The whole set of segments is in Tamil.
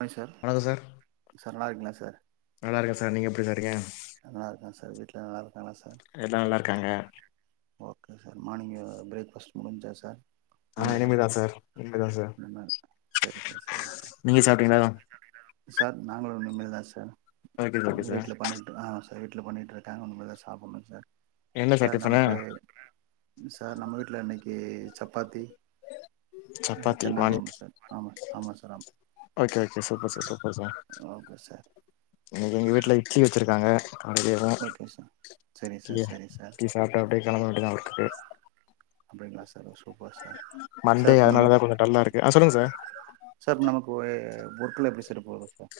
ஹாய் சார் சார் நல்லா இருக்க்கீங்களா சார் நல்லா இருக்கேன் சார் நீங்க எப்படி சார் இருக்கீங்க நல்லா இருக்கங்க சார் வீட்ல நல்லா இருக்காங்களா சார் எல்லா நல்லா இருக்காங்க okay sir morning breakfast முடிஞ்சா சார் ஆ இனிமேல் தானா இனிமேதா சார் இனிமேதா சார் இனிமேல் சரி சார் சரி சார் நீங்க சாப்பிடி சார் நாங்களு இனிமே தா சார் ஓகே ஓகே உங்க சார் வீட்ல பண்ணிடு ஆ சார் வீட்ல பண்ணிட்டுயிரு நானு இனிமேதா சாப்புனு சார் என்ன சார் டிஃபனு நமக்கு சார் நம்ம வீட்ல இன்னைக்கு ஏ சப்பாத்தி செ சப்பாத்தி சென்னா மார்னிங் கொழம்பு சார் ஆமா ஆமா சார் ஆமா okay okay super sir super sir okay sir இன்னிக்கு எங்க வீட்ல இட்லி வச்சிருக்காங்க ஆ அவனுக்கேதா ஓகே சார் சரி சார் கிய சரி சார் இட்டிலி சாப்ட்டா அப்பிடியே கெளம்ப வேண்டியதா [unintelligible] அப்பிடிங்களா சரோஸ் சூப்பர் சார் சார் மண்டே இப்ப நம்ம அதனாலதா கொஞ்சோ டல்லா இருக்கு ஆ சொல்லுங்க சார் சார் நமக்கு ஓ எ ஒர்க்ளா எப்பிடி சார் த்துட்டு போவோ சார்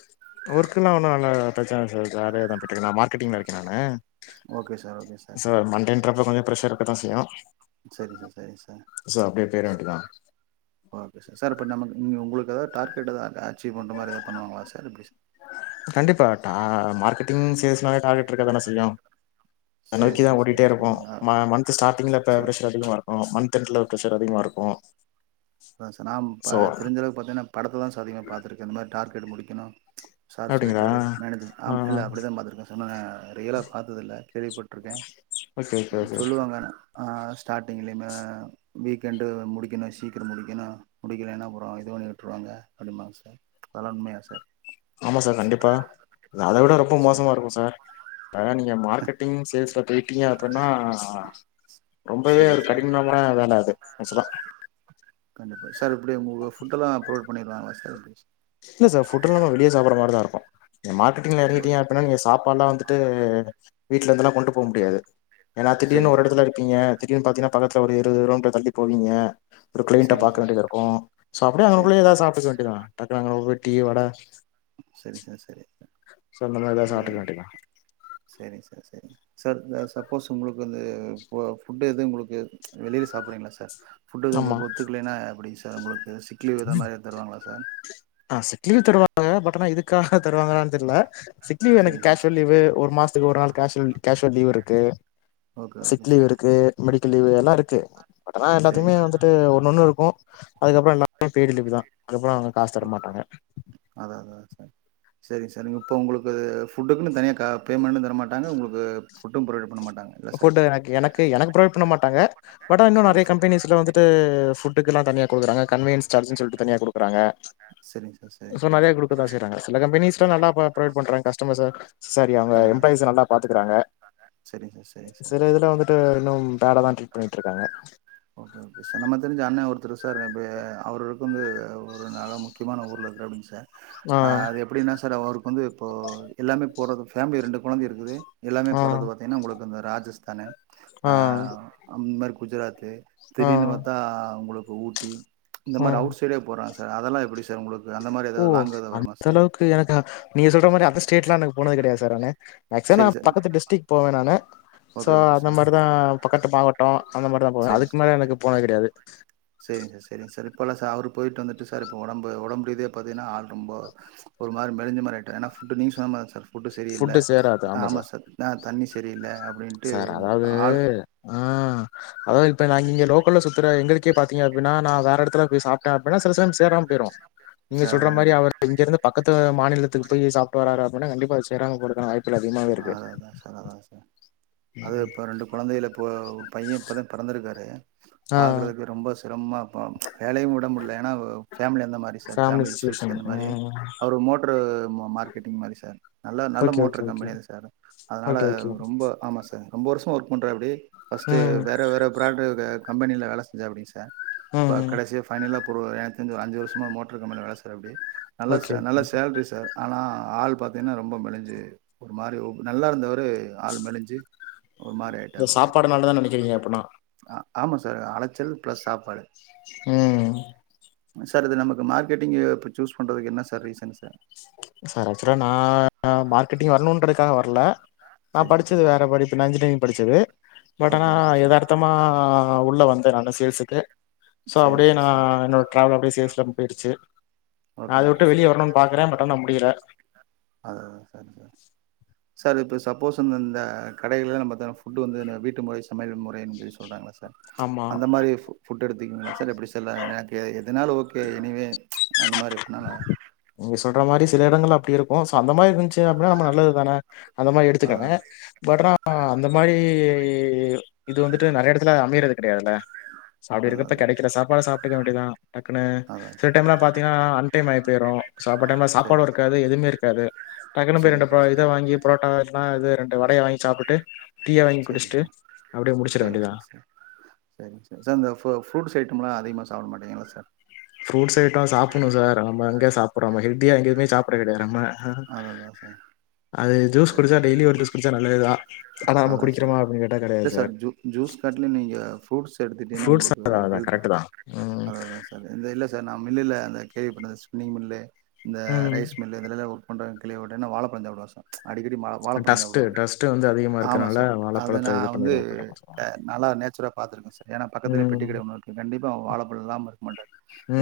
ஒர்க்க எல்லா ஒன்னு நல்லா பிரச்சன இல்ல சார் ஜாலியாதா போய்டுருக்கு நா மார்கெட்டிங்ல இருக்கே நானு okay sir okay sir so மண்டேன்றப்ப கொஞ்சோ ப்ரெஷர் இருக்கதா செய்யு சரி சார் சரி சார் சோ அப்டியே போயிர வேண்டியதா ஓகே சார் சார் இப்ப நம்ம உங்க உங்களுக்கு எதா டார்கெட் எதா அச்சீவ் பண்ணற மாரி எதா பண்ணுவாங்களா சார் எப்பிடி சார் கண்டிப்பா டா மார்கெட்டிங் சேல்ஸ்னா டார் இருக்கதான செய்யு அ சேரி நோக்கிதா சார் ஓடிட்டே சேரி சார் இருப்போ ஆ மன்த் ஸ்டார்டிங்ல இப்ப சேரி ப்ரெஷர் அதிகமா இருக்கு மந்த் எண்டுல வேல அதிகமா இருக்கு ஆமா சார் நாம் பா சோ தெரிஞ்சளவுக்கு பாத்தீங்கன்னா படத்துலதா சார் அதிகமாக பாத்துருக்க இந்த மாரி டார்கெட் முடி க்கனு ம்ச் சார் அப்டிங்களா சொல்லிட்டாரு மேனேஜர் ஆ ஆம் இல்ல அப்டித்தாம் பாத்துருக்க சார் இன்னு நா ரியலா பாத்ததில்ல கேள்விப்பட்டுருக்க ஓகே ஓகே ஓகே சொல்லுவாங்க ஆ ஸ்டார்டிங்லியுமே வீக்கெண்டு முடிக்கணு சீக் சீக்குறோ முடிக்கணு முடிக்கலைன்னா அப்புறோ இது பண்ணி விட்டுருவாங்க அப்டிம்பாங்க சார் அதுலா உண்மையா சார் ஆமா சார் கண்டிப்பா அத விட ரொம்ப சேரி மோசமா இருக்கு சார் டா நீங்க மார்கெட்டிங் சேல்ஸ்ல கெட்டியாப்பன் ன்னா ரொம்பவே சரிங்க ஒரு சார் கடினமான வேல அது ஏக்சுவலா கண்டிப்பா சார் எப்டி உங்களுக்கு ஃபுட்டெல்லா [unintelligible] பண்ணிடுவாங்களா சார் எப்டி இல்ல சார் ஃபுட் எல்லா நம்ம வெளிய சாப்புடுற மாரிதா இருக்கு இந்த மார்கெட்டிங்ல எப்டி எறங்கிட்டிங்க அப்டினா நீங்க சாப்பாடுலா வந்துட்டு அ வீட்ல இருந்தெல்லா கொண்ட்டு போக முடியாது ஏன்னா திடீர்னு சரிங்க ஒரு சார் எடத்துல இருப்பீங்க தீடீர்னு பாத்தீங்கன்னா பக்கத்துல ஒரு இருவது கிலோமீட்டர் தள்ளி போவீங்க ஒரு கிளைண்ட்ட சரிங்க பாக்க சார் வேண்டியதா இருக்கு சோ அப்டியே சரிங்க அங்கனக்குள்ளயே சார் எதாவது சாப்டுக்க வேண்டிதா நாங்க [unintelligible] டீ வட சரி சார் சரி சோ இந்த மாரி எதாவது ஆ சாப்டுக்க வேண்டிதா சரிங்க சார் சார் இந்த சப்போஸ் உங்களுக் வந்து போ ஃபுட் ஃபுட்டு எது உங்களுக்கு ம்ச் வெளியில சாப்புறீங்களா சார் ஃபுட் எது ஆமா உங்களுக்கு ஒத்துக்கலைனா எப்டி சார் உங்களுக்கு சிக்லீவ் இது மாரி எது தருவாங்களா சார் ஆ சிக் லீவ் தருவாங்க பட் ஆனா இதுக்காக தருவாங்களான் தெர்ல சிக் லீவு எனக்கு சரிங்க கேஷுவல் சார் லீவு ஒரு மாசத்துக்கு ஒரு நாள் கேஷுவல் கேஸ் ஸ்வல் லீவ் இருக்கு okay okay sick leave sir இருக்கு மெடி மெடிக்கள் லீவ் எல்லா இருக்கு பட் ஆனா எப்பயுமே சரிங்க சார் வந்துட்டு ஒன்ஒன்னு இருக்கு அதுக்கப்புறோ நா பேடி லிப்பு தா அதுப்புறோ அவங்க காசு தர மாட்டாங்க அதான் அதான் சார் சரிங்க சார் நீங்க இப்ப உங்களுக்கு ஃபுட்டுக்குன்னு தனியா ஆ பேமெண்ட்டு தர மாட்டாங்க உங்களுக்கு அ ஃபுட்டும் புறவைட் பண்ண மாட் ஃபுட் எனக்கு எனக்கு எனக்கு பரொவைட் பண்ண மாட்டாங்க பட் அ இன்னு சரிங்க நறைய சார் கம்பெனிஸ்ல வந்துட்டுட் ஃபுட் இதுக்கு எல்லாம் தனியா குடுக்றாங்க கன்வேன்ஸ் சார்ஜரு னு சொல்லி தனியா கொடுக்ராங்க சரிங்க சார் சரிங்க சோ சார் நிறைய குடுக்கதா செய்றாங்க சில கம்பெனிஸ் ளா நல்லா ப்ரொவைட் பண்றாங்க கஸ்டமர்ஸ் சாரி அவங்க ஆ எம்ப்ளாயிஸ நல்லா பாத்துக்கறாங்க சரிங்க சார் சரிங்க சார் சில இதுல வந்து த்த இன்னு பேடா தா ட்ரீட் பண்ணிட்டு இருக்காங்க ஓகே ஓகே சார் நம்ம தெரிஞ்ச அண்ணன் சார் இப்போ அவர்களுக்கு வந்து ஒரு நல்லா முக்கியமான ஊர்ல இருக்கிறவங் சார் ஆ அது எப்படின்னா சார் ஒருக் இப்போ வந்து இப்போ எல்லாமே போரது ஃபேமிலி ரெண்டு கொழந்த இருக்குது எல்லாமே ஆ போறது பார்த்தீன்னா உங்களுக்கு அந்த ராஜஸ்தானு ஆ அ இந்த மாதிரி குஜராத்து ஆ திடிர்னு பாத்தா உங்களுக்கு ஊட்டி இந்த ஆ மாதிரி அவுட் சைடே போறான் ஸ் சார் அதெல்லா எப்டி சார் உங்களுக்கு அந்த மாரி ஓ ஏதாவது லாங் ஏதாவது வருமா அந்த சார் அளவுக்கு எனக்கு நீ சொல்ற மாரி அந்த ஸ்டேட்லா எனக்கு போனது கிடையாது சார்னானு மேக்சிமம் நா சரி சார் பக்கத்து டிஸ்டிக் போவே நா அனே சோ ஓகே ஓகே அந்த சார் மாதிரிதா பக்கத்து மாவட்டோ அந்த மாதிரிதா போ அதுக்கு மேல எனக்கு போனது கடையாது செரிங்க சார செரிங்க சார் இப்பல்லா சார் அவரு போயிட்டு வந்துட்டு சார் இப்ப ஒடம்பு ஒடம்ரீதியா பாத்தீங்கன்னா ஆள் ரொம்ப ஒரு மாதிரி மெலிஞ்சமா ஆயிட்டு ஏனா ஃபுட்டு நீங்க சொன்ன மாரி தா சார் புட்டு செரியில்ல ஆமா சார் ஆ தண்ணி செரியில்லை அப்டின்ட்டு ஆள் அதான் இப்ப நாங்க இங்க லோக்கல்ல சுத்துற எங்களுக்கு பாத்தீங்கன நா நான் வேற இடத்துல போய் சாப்ட்டேன் அப்டின சில டைம் சேராம போயிடும் நீங்க சார் சொல்ற அதா மாதிரி இங்கிருந்து பக்கத்துல மாநிலத்தில எடதுக்கு போய் சாப்ட்டு வராரு அப்டினா கண்டிப்பா தெரியாம போட்டுட்டான்னா அதான் சார் அதான் சார் அது இப்போ ரெண்டு கொழந்தைகள் இப்போ பையன் இப்ப தான் பொறந்திருக்கான் றாரு ஆ பாக்கறதுக்கு ரொம்ப சிரமம் க்கும் வேலயும் விட முடியல வேணா பேமிலி அந்த மாதிரி sir family family issues situation அந்த மாதிரி ம் அவர் மோட்டரு மார்க்கெட்டிங் மாதிரி சார் நல்ல நல்ல okay motor okay okay company அது சார் அதனால ஓகே ஓகே ரொம்ப ஆமா சார் ரொம்ப வருஷம் ஒர்க் பண்றாபடி பர்ஸ்ட்டு ம் வேற வேற பிராண்டு கம்பனியில் வேல செஞ்சாபடிங்க சார் ம் ம் கடைசியா பைனலா ஒரு எனக்கு தெரிஞ்சு அஞ்சு வருஷமா மோட்டர் கம்பெனில வேல செய்றபடி சார் அப்படி நல்லா ஓகே சார் நல்ல ஓகே சேல்றி சார் ஆனா ஆள் பாத்திங்கன்னா ரொம்ப மெலிஞ்சு மாதிரி நல்லா இருந்தவரு ஆள் மெலிஞ்சு ஒரு மாரி இந்த ஆயிட்டாப்டி சாப்பாடுனாலதான் நனைக்கக்கீங்க அப்பனா ஆமாம் சார் அலச்சல் ப்ளஸ் சாப்பாடு உம் சார் இது நமக்கு மார்க்கெட்டிங்க் இப்போ சூஸ் பண்ணுறதுக்கு என்ன சார் ரீசன் சார் சார் ஆக்சுவலா நான் மார்க் கெட்டிங்க வரணூன்றகாக வரல நா சரிங்க படித்தது சார் வேறு படிப்புன இன்ஜினியரிங் படித்தது பட் ஆனா ஓகே ஓகே சார் எதாத்தமா உள்ளே வந்து த்து நாங்க சேல்சுக்கு சோ சரிங்க அப்டியே சார் நா சரி என்னோட டிராவல் அப்டியே சேல்ஸ் டப் போயிருச்சு நா அத உட்டு வெளிய வரனுன் பாக்குற ப அதுதா சேரி சேரி சேரிப் ப்ப சப்போஸ் அந்தந்த கடைலலா நம்ம தர ஃபுட்டு வந்து வீட்டு நா முறை சமையல் முறைன்ட்டு சொல்றாங்கள்ல சார் ஆமா அந்த மாரி ஃபு ஃபுட் எடுத்தீங்களா சார் எப்டி செல்லா எனக் ஏ எது அதனால ஓகே எனிவே அந்த மாரி எப்பனாலு நீங்க சொல்ற மாரி சில இடங்கள்ல அப்டி இருக்கு சோ அந்த மாரி இருஞ்சு அப்டின்னா நம்ம நல்லது தான அந்த மாரி எடுத்துக்கங்க அதான் பட் ஆனா அந்த மாரி இது வந்துட்டு நறையா எடத்துல அமையிறது கெடையாதுல்ல சாப்பாடு அதான் இருக்கப்ப அதான் கெடைக்கிற சாப்பாடு சாப் சாப்டுக்க வேண்டியதா டக்குன்னு அதான் சில சார் டைம் எல்லா பாத்தீங்கன்னா அன் டைம் ஆயி போயிரு சாப்பாட்டு டைம்ல சரி சாப்பாடு இருக்காது எதுமே இருக்காது டக்குன்னு போய் ரெண்டு சரிங்க போ இத சார் வாங்கி புரோட்டா எல்லா இது ரெண்டு வடைய வாங்கி சாப்டுட்டு டீய வாங்கி சார் சரிங்க குடுச்சுட்டு சார் அப்டியே முடுச்சுட சரிங்க வேண்டியதா சார் சார் சாப்ட மாட்டீங்களா சார் ஃப்ரூட்ஸ் ஐட்டோ சாப்புணு சார் நம்ம எங்க சாப்புடுறோம்மா ஹெல்தியா எங்கேயுமே சாப்புடறதே கெடையாது நம்ம அதான் அதான் சார் அது ஜூஸ் குடுச்சா டெய்லி ஒரு ஜூஸ் குடுச்சா நல்லதுதா அதா சார் இல்ல சார் ஜூ ஜூஸ் கட்ல நீங்கஃப் ஃப்ரூட்ஸ் எடுத்துகிட்டீனா ஃப்ரூட்ஸ் உங்களுக்கு அதான் அதான் ஹெல்து கரெக்ட்டு தான். ம். அதுதா சார் இந்த இல்ல சார் நா மில்லுல அந்த கேவி பண்ணத ஸ்விங் மில்ல இந்த ம். ரைஸ் மில்லு இதுலெல்லா ஒர்க் கொன்ற கிழியோட நா வாழப்பழஞ் சாப்புடுவ சார் ம்ச் டஸ்ட்டு டஸ்ட்டு வந்து அதிகமா இருக் ஆமா சார் அதுல நா வந்து சார். நால்லா நேச்சுரா பாத்துருக்க சார் ஏன்னா பக்கத்துலயே ம். பெட்டிக்கடை ஒன்னு இருக்கு கண்டிப்பா அவுங்க வாழப்பழோ இல்லாம இருக்க மாட்டார்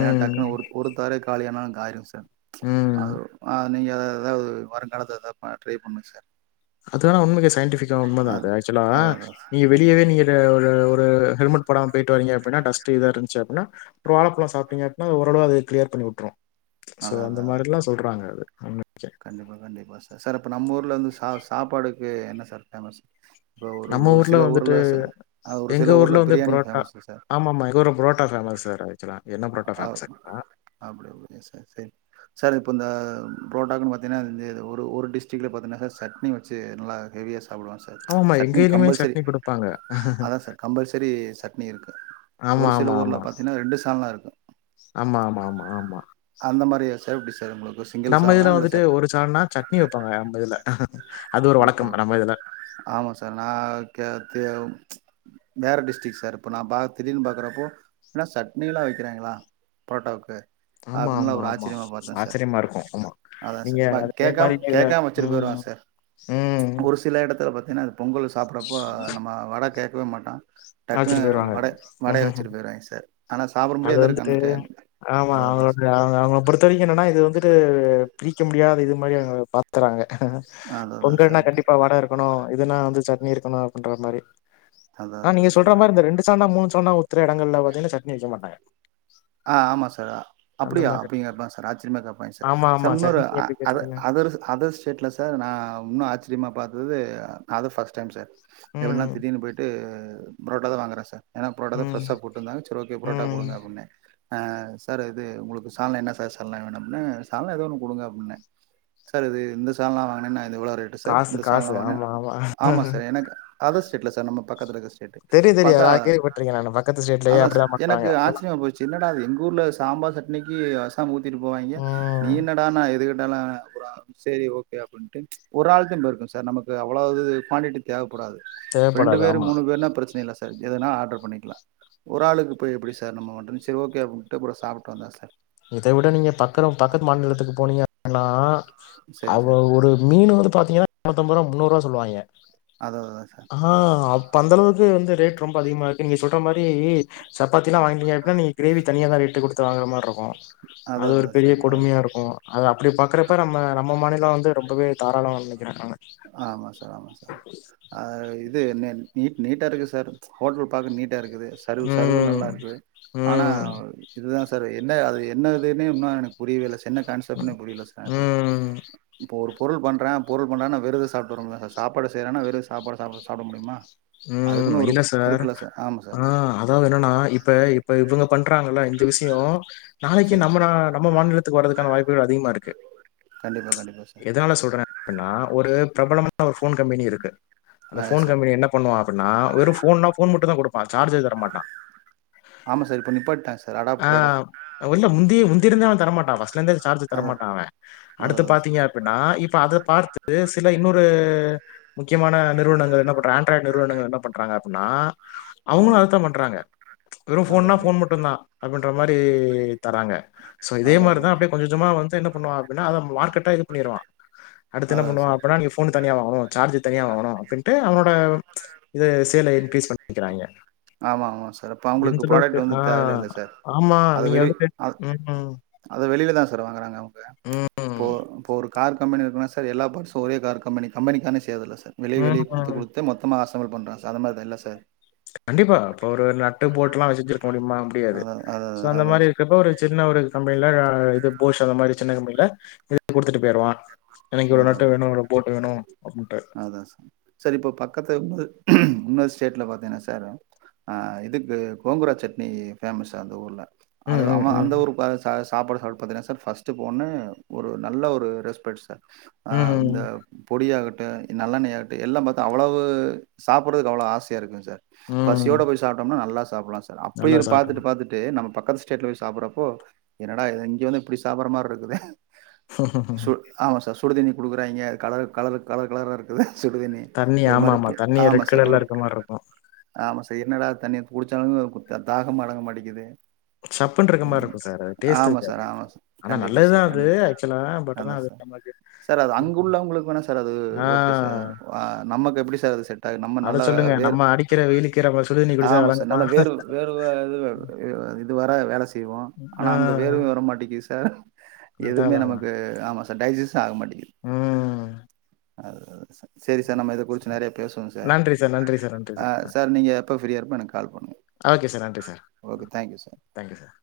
ஏன்னா டக்குன்னு ஒரு ஒரு தர காலைய ஏன்னாங் ஆயிரு சார் ம். அது அ நீங்க எதா எதாது வருங்காலத்து எதா ட்ரை பண்ணுங்க சார் அதான உண்மைக்கு சைன்டிஃபிக் கிஜோ உண்மதா அது ஆக்சுலா அதான் நீங்க அதான் வெளியவே சார் நீங்கட ஒரு ஒரு ஹெல்மெட் போடாம் போயிட்டு வரீங்க அப்பின்னா டஸ்ட் இதா இருச்சி அப்பின்னா வாழப்பளோ சாப்ட்டீங்க அப்பிடின்னா ஓரளவு அது கிளியர் பண்ணிவிட்ரு அத அத அத கண்டிப்பா கண்டிப்பா சார் சார் அப்ப நம்ம ஊர்ல வந்து சா ஆ சாப்பாடுக்கு என்ன சார் ஃபேமஸ் இப்போ ஒரு நம்ம ஒரு ஊர்ல சில வந்துட்டு ச அ ஒரு எங்க சில ஊர்ல வந்து பிரியாணி புரோட்டா ஃபேமஸ் சார் ஆமா ஆமா எங்க புரோட்டா பேமஸ் சார் ஆக்சுலா என்ன பரோட்டா அ பேமஸாக்னா அப்படி அப்படியா சார் சரி சார் இப்போ இந்த புரோட்டாக்குனு பாத்திங்கன்னா அ இந்த இது ஒரு ஒரு டிஸ்டிக்டில பாத்தங்கனா சட்னி வச்சி நல்ல ஹெவியா சா சாப்பலா சார் ஆமாமா சட்னி எங்கயிலயுமே கம்பல்சரி சட்னி குடுப்பாங்க. அதா சார் கம்பல்சரி சட்னி இருக்கு ஆமா, ஒரு சில ஆமா, ஊர்ல ஆமா. பாத்தீங்கன்னா ரெண்டு சால்லா இருக்கு ஆமா, ஆமா, ஆமா, ஆமா. அந்த மாரியா சார் எப்பிடி சார் உங்களுக் நம்ம இதுல வந்துட்டு ஒரு சால்னா சட்னி வைப்பாங்க நம்ம இதுல அது ஒரு ஓகே வழக்கம் ஓகே நம்ம இதுல ஆமா சார் நா கே தே வேறு டிஸ்டிக் சார் இப்ப நா ப திடீர்னு பாக்கறப்போ எனா சட்னியிலா வைக்கிறாங்களா புரோட்டாக்கு ஆமா, அப்பில்லா ஆமா, ஒரு ஆமா. ஆச்சரியமா பத்தே சார் ஆச்சரியமா இருக்கும். ஆமா. அதான் நீங்க சார் அதே கேட்காம மாரி நீங்க கேட்காம வச்சிட்டு போயிருவா ம், சார் ம். ஒரு சில எடத்துல பாத்தீன்னா பொங்கல் சாப்படப்போ நம்ம வட கே க்க மாட்டா டக்குன்னு அழைச்சுட்டு போயிருவாங்க. வட வடையை ம்ஹ்ஹ்ம். வச்சிட்டு போயிருவாங்க சார் ஆனா சாப்பிட முடியுத இருக்கு அந்தடே ம்மா அவுங்களோட அவுங்க அவங்க பொறுத்த வரைக்கு இன்னன்னா இது வந்துட்டு ஆ பிரிக்க முடியாத இது மாரி அவுங்க பாத்தறாங்க அதா அதா பொங்கல்னா சார் இப்போ கண்டிப்பா வட இருக்கணு இதுனா வந்து சட்னி இருக் தோணா பண்ற மாரி அதா ஆ அதா நீங்க அதா சொல்ற மாரி இந்த ரெண்டு சால்னா மூணு சால்னா உத்ற இடங்கள்ல வந் தின்ன சட்னி வைக்கமாட்டாங்க ஆ ஆமா சார் அப்பிடியா மாரி அப்பிடிங்க கேப்பங்க சார் ஆச்சரியமா கேப்பாங்க சார் ஆமா ஆமா சம் இன்னொரு சட்னி எப்டி அதர் பேசுவீங்க அதர்ஸ் அதர்ஸ்டேட்ல சார் நா இன்னு ஆச்சரியமா பா இது இது அது ஃபஸ்ட் டைம் சார் எப்பினா ம் திடீர்னு போயிட்டு புரோட்டாதா வாங்கறே சார் ஏன்னா புரோட்டாதா ம் ஃபிரெஷா போட்டுந்தாங்க சர் ஓகே புரோட்டா ம் குடுங்க அப்பிடின்ன ஆஹ் சார் இது உங்களுக்கு சால்னா என்ன சார் சால்னா வேணும் அப்படினாக சாலனா ஏதோ ஒன்னு கொடுங்க அப்படின்ன சார் இது இந்த சாலனா வாங்கனேன்னா எவ்ளோ ரெட் சார் காசு இந்த காசு சால்னாவா ஆமா ஆமா சார் எனக்கு அதர்ஸ்டேல சார்பக்கத்தில சார் தெரியு தெரியு நா கேள்விப்பட்டிருக்கே நானு பக்கத்து ஸ்டேட்லயே அப்டிதா எனக்கு பண்றாங்க ஆனா ஆச்சியமா போச்சு அது எங்க ஊர்ல சாம்பார் சட்னிக்கு வசமி போவாங்க நீ ம் என்னடா நா எது கேட்டாலும் அப்புறம் செரி ஓகே அப்படின்ட்டு ஒரு நாள்கு இருக்கும் சார் நமக்கு அவ்வளவுது குவான்டிட்டி தேவை கூடாது ரெண்டு தேவப்படாது பேர் ஆமா மூணு பேர்னா பிரச்சன இல்ல சார் எதனா ஆர்டர் பண்ணிக்கலாம் ஒரு ஆளுக்கு போய் எப்படி சார் நம்ம வந்து சரி ஓகே அப்டினுடு அப்றோம் சாப்ட்டு வந்தான் சார் இதை விட நீங்க பக்கறம் பக்கத்து மாநிலத்துக்கு போனீங்கன்னா சரிங்க அங்க சார் ஒரு மீன் வந்து பாத்தீங்கன்னா நூற்று அம்பது ரூபா முன்னூறுபா சொல்லு வாங்கய்ய அதா அதா சார் ஆஹ் அப் ப்ப அந்தளவுக்கு வந்து ரேட் ரொம்ப அதிகமா இருக்கு நீங்க சொல்ற மாரி சப்பாத்திலாம் சரி வாங்கினீங்க அப்டினா நீங்க கிரேவி தனிய தான் ரேட்டு கொடுத்து தான் வாங்குற மாறி இருக்கும் அதா அது ஒரு அதா பெரிய சார் கொடுமையா இருக்கும் அது அப்படி பாக்குறப்ப நம்ம நம்ம மாநிலம் வந்து ரொம்பவே தாரளமா வே ஆமா சார் ஆமா சார் அஹ இது என்ன நீட் நீட்டா இருக்கு சார் ஹோட்டல் பாக்க நீட் இருக்குது சருவு சருவு ம் நல்லா இருக்குது ஆனா ம் இதுதான் சார் சார் என்ன அது என்னதுன்ன இன்னும் எனக்கு புரியவே இல்லை சார் என்ன கான்செப்ட்னே புரியல எனக்கு ம் இப்ப ஒரு பொருள் பண்றேன் பொருள் பண்றான வெருது சாப்பிட்டு வ சாப்பாடு செய்றதுனா வெறும் சாப்பாடா சாப்ப சாப்புட முடியுமா உம் அதுக்குன்னு ஒரு இல்ல சார் இருக்குல்ல ஆமா சார் ஆஹ் அதாவது என்னன்னா இப்ப இப்ப இவங்க பண்றாங்கள இந்த விஷய ஹலோ நாளைக்கு சரிங்க நம்ம சார் நம் மாநிலத்துக்கு வரதுக்கான வாய்ப்புகள் அதிகமா இருக்கு ஓகே கண்டிப்பா கண்டிப்பா சார் அபன்னா ஒரு பிரபலமான ஒரு போன் கம்பெனி இருக்கு அந்த ஆ எஸ் போன் சார் கம்பெனி என்ன ஆ அப்பன்னா வெறு ஃபோன்தா ஃபோன் மட்டு தா குடுப்பா சார்ஜர் தர மாட்டா ஆமா சார் இப்ப நிப்பாட்டாங்க சார் அடாப்டரோட உந்திருந்தவ தரமாட்டா வஸ் லந்தே சார்ஜர் தர அதா மாட்டா அவே அதா அடுத்து அதா பாத்தீங்க சார் அப்படின்னா இப்ப அத பார்த்து சில இன்னொரு முக்கியமான நிறுவனங்கள் என்ன பண்றாங்க ட்ர நிறுவனங்கள் என்ன பண்றாங்க அப்டின்னா அவுங்களு அதா அததா பண்றாங்க வெறு அதா ஃபோன்னா அதா ஃபோன் மட்டு தா அப்பின்ற மாரி தராங்க சோ இதே அதா மாரி அதா தா அப்டியே கொஞ்ச கொஞ்சமா வந்து என்னபண்ணுவா அப்டின்னா அவ மார்க்கெட்டே இது பண்ணிருவா அடுத்து என்ன அதா பண்ணுவா சார் அப்பனா நீ ஃபோன் தனியா வாங்கணு சார்ஜர் தனியா வாங்கனு அப்படின்ட்டு அவனோட இத சேல இன்கிரீஸ் பண்ணிக்கிறாங்க ஆமா ஆமா சார் அப்ப அவங்களுக்கு எந்த அளவுக்கு ப்ராடக்ட் வந்து ஆ தேவையில்ல இல்ல சார் ஆமா அத நீங்க வெளி வந்து அ உ உ அத வெளில தா சார் வாங்குறாங்க அவ போ போரு கார் கம்பனி இருக்குன்னா சார் எல்லா பட்ஸு ஒரே கார் கம்பனிம்க்கு கம்பெனிக்கார்னே செய்றது இல்ல சார் வெளிய வெலிய குடுத்து ம். குடுத்த மொத்தமா ஆஸ் சமள் பண்றா சார்அத மாரிதா இல்ல சார் கண்டிப்பா இப்ப ஒரு நட்டு போட்லா வச்செஞ்சிருக்க முடியுமா முடியாது அதா அதா சோ அதா அந்த அதா மாரி இருக்ப்ப ஒரு சின்ன ஒரு சம் இது இல்ல போஷ் அந்த மாரி சின்ன கமபெனில இ குடுத்துட்டு போயிருவா அத அதா அப்டின்ட்டு. அதா சார் சரி இப்ப பக்கத்து இன்னொரு ஸ்டேட்ல பாத்தீங்கன்னா சார் அ இதுக்கு கோங்குரா சட்னி ஃபேமஸ்ஸா அந்த ஊர்ல அது ம், ம், அவ ம். அந்த ஊரு [unintelligible] சாப்பாடு சாப்படு பாத்தீங்கன்னா சார் ஃபர்ஸ்ட் ஃபோன் ஒரு நல்ல ஒரு ரெஸ்பெக்ட் சார் அ இந்த ம், பொடியாகட் ஆ நல்லண்ணய அப்டி எல்லா பாத்தா அவ்வளவசாப்புடுறதுக்கு அவ்ளவு ஆசயா இருக்கு சார் ம். பசியோட போய் சாப்பிட்டோம்னா நல்லாஸ் சாப்லா சா அப்டி நல்லா பாத்துட்டு சாப்டுவோம். பாத்துட்டு நம்ம பக் பக்கத்து ஸ்டேட்லபோய் சாப்பிட்றப்போ என்னடா இங்க வந்து இப்படி சாப்பிடற மாரி இருக்குதீ ஆஹஹ சரர் சுடு தண்ணி குடுக்குறாங்க அது கலர் கலர் கலர் கலரா இருக்குது சுடு தண்ணி ஒரு மாரி ஆமாமா. தண்ணி ஆமா ரெட் சார் ஒரு கலர்ல இருக்க மாரி இருக்கும். ஆமா சார் என்னடா தண்ணி குடுச்சாலு தாகம் அடங்க மாட்டிங்குது சப்புன் இருக்குற மார் இருக்கு சார் அது டேஸ்ட்டு இருக்காது சார் ஆமா சார் ஆனா கண்டிப்பா நல்லதுதா சார் அது கண்டிப்பா ஏக்சுவலா பட் ஆனா அதான் அது சார் நம்ம சார் அது அங்குள்ளவங்களுக்கு வேணா சார் அது ஓகே ஆ. சார் ஆ நமக்கு எப்புடி சார் அது செட் ஆகு நம்ம அத நல்ல சொல்லுங்க. வேர் நம்ம அடிக்கிற வெயிலுக்கு நம்ம சுடுதண்ணி குடிச்சா ஆமா சார் விளங்குமா? நல்ல வேறு வேறுவ து வர வேலஸ் செய்வோ ஆனா ஆ அங்க வேர்வ வர மாட்டிக்குதுஸ் ஆ அதான், எதுமே அதான், அதான். நமக்கு ஆமாஸ் இந்த டைஜிஸ் ஆக மாட்டிக் ம் அதுதா சேரி சே சேரி சார் நம்ம இத குறுச்சு நறையா பேசுவோம் சார் நன்றி நன்றி சார், நன்றி ஆ சார் நீங்க எப்பப் ஃப்ரீயா இருப்ப எனக் ஓகே சார் நன்றி சார் ம் தேங்க்யூ சார் தேங்க்யூ சார்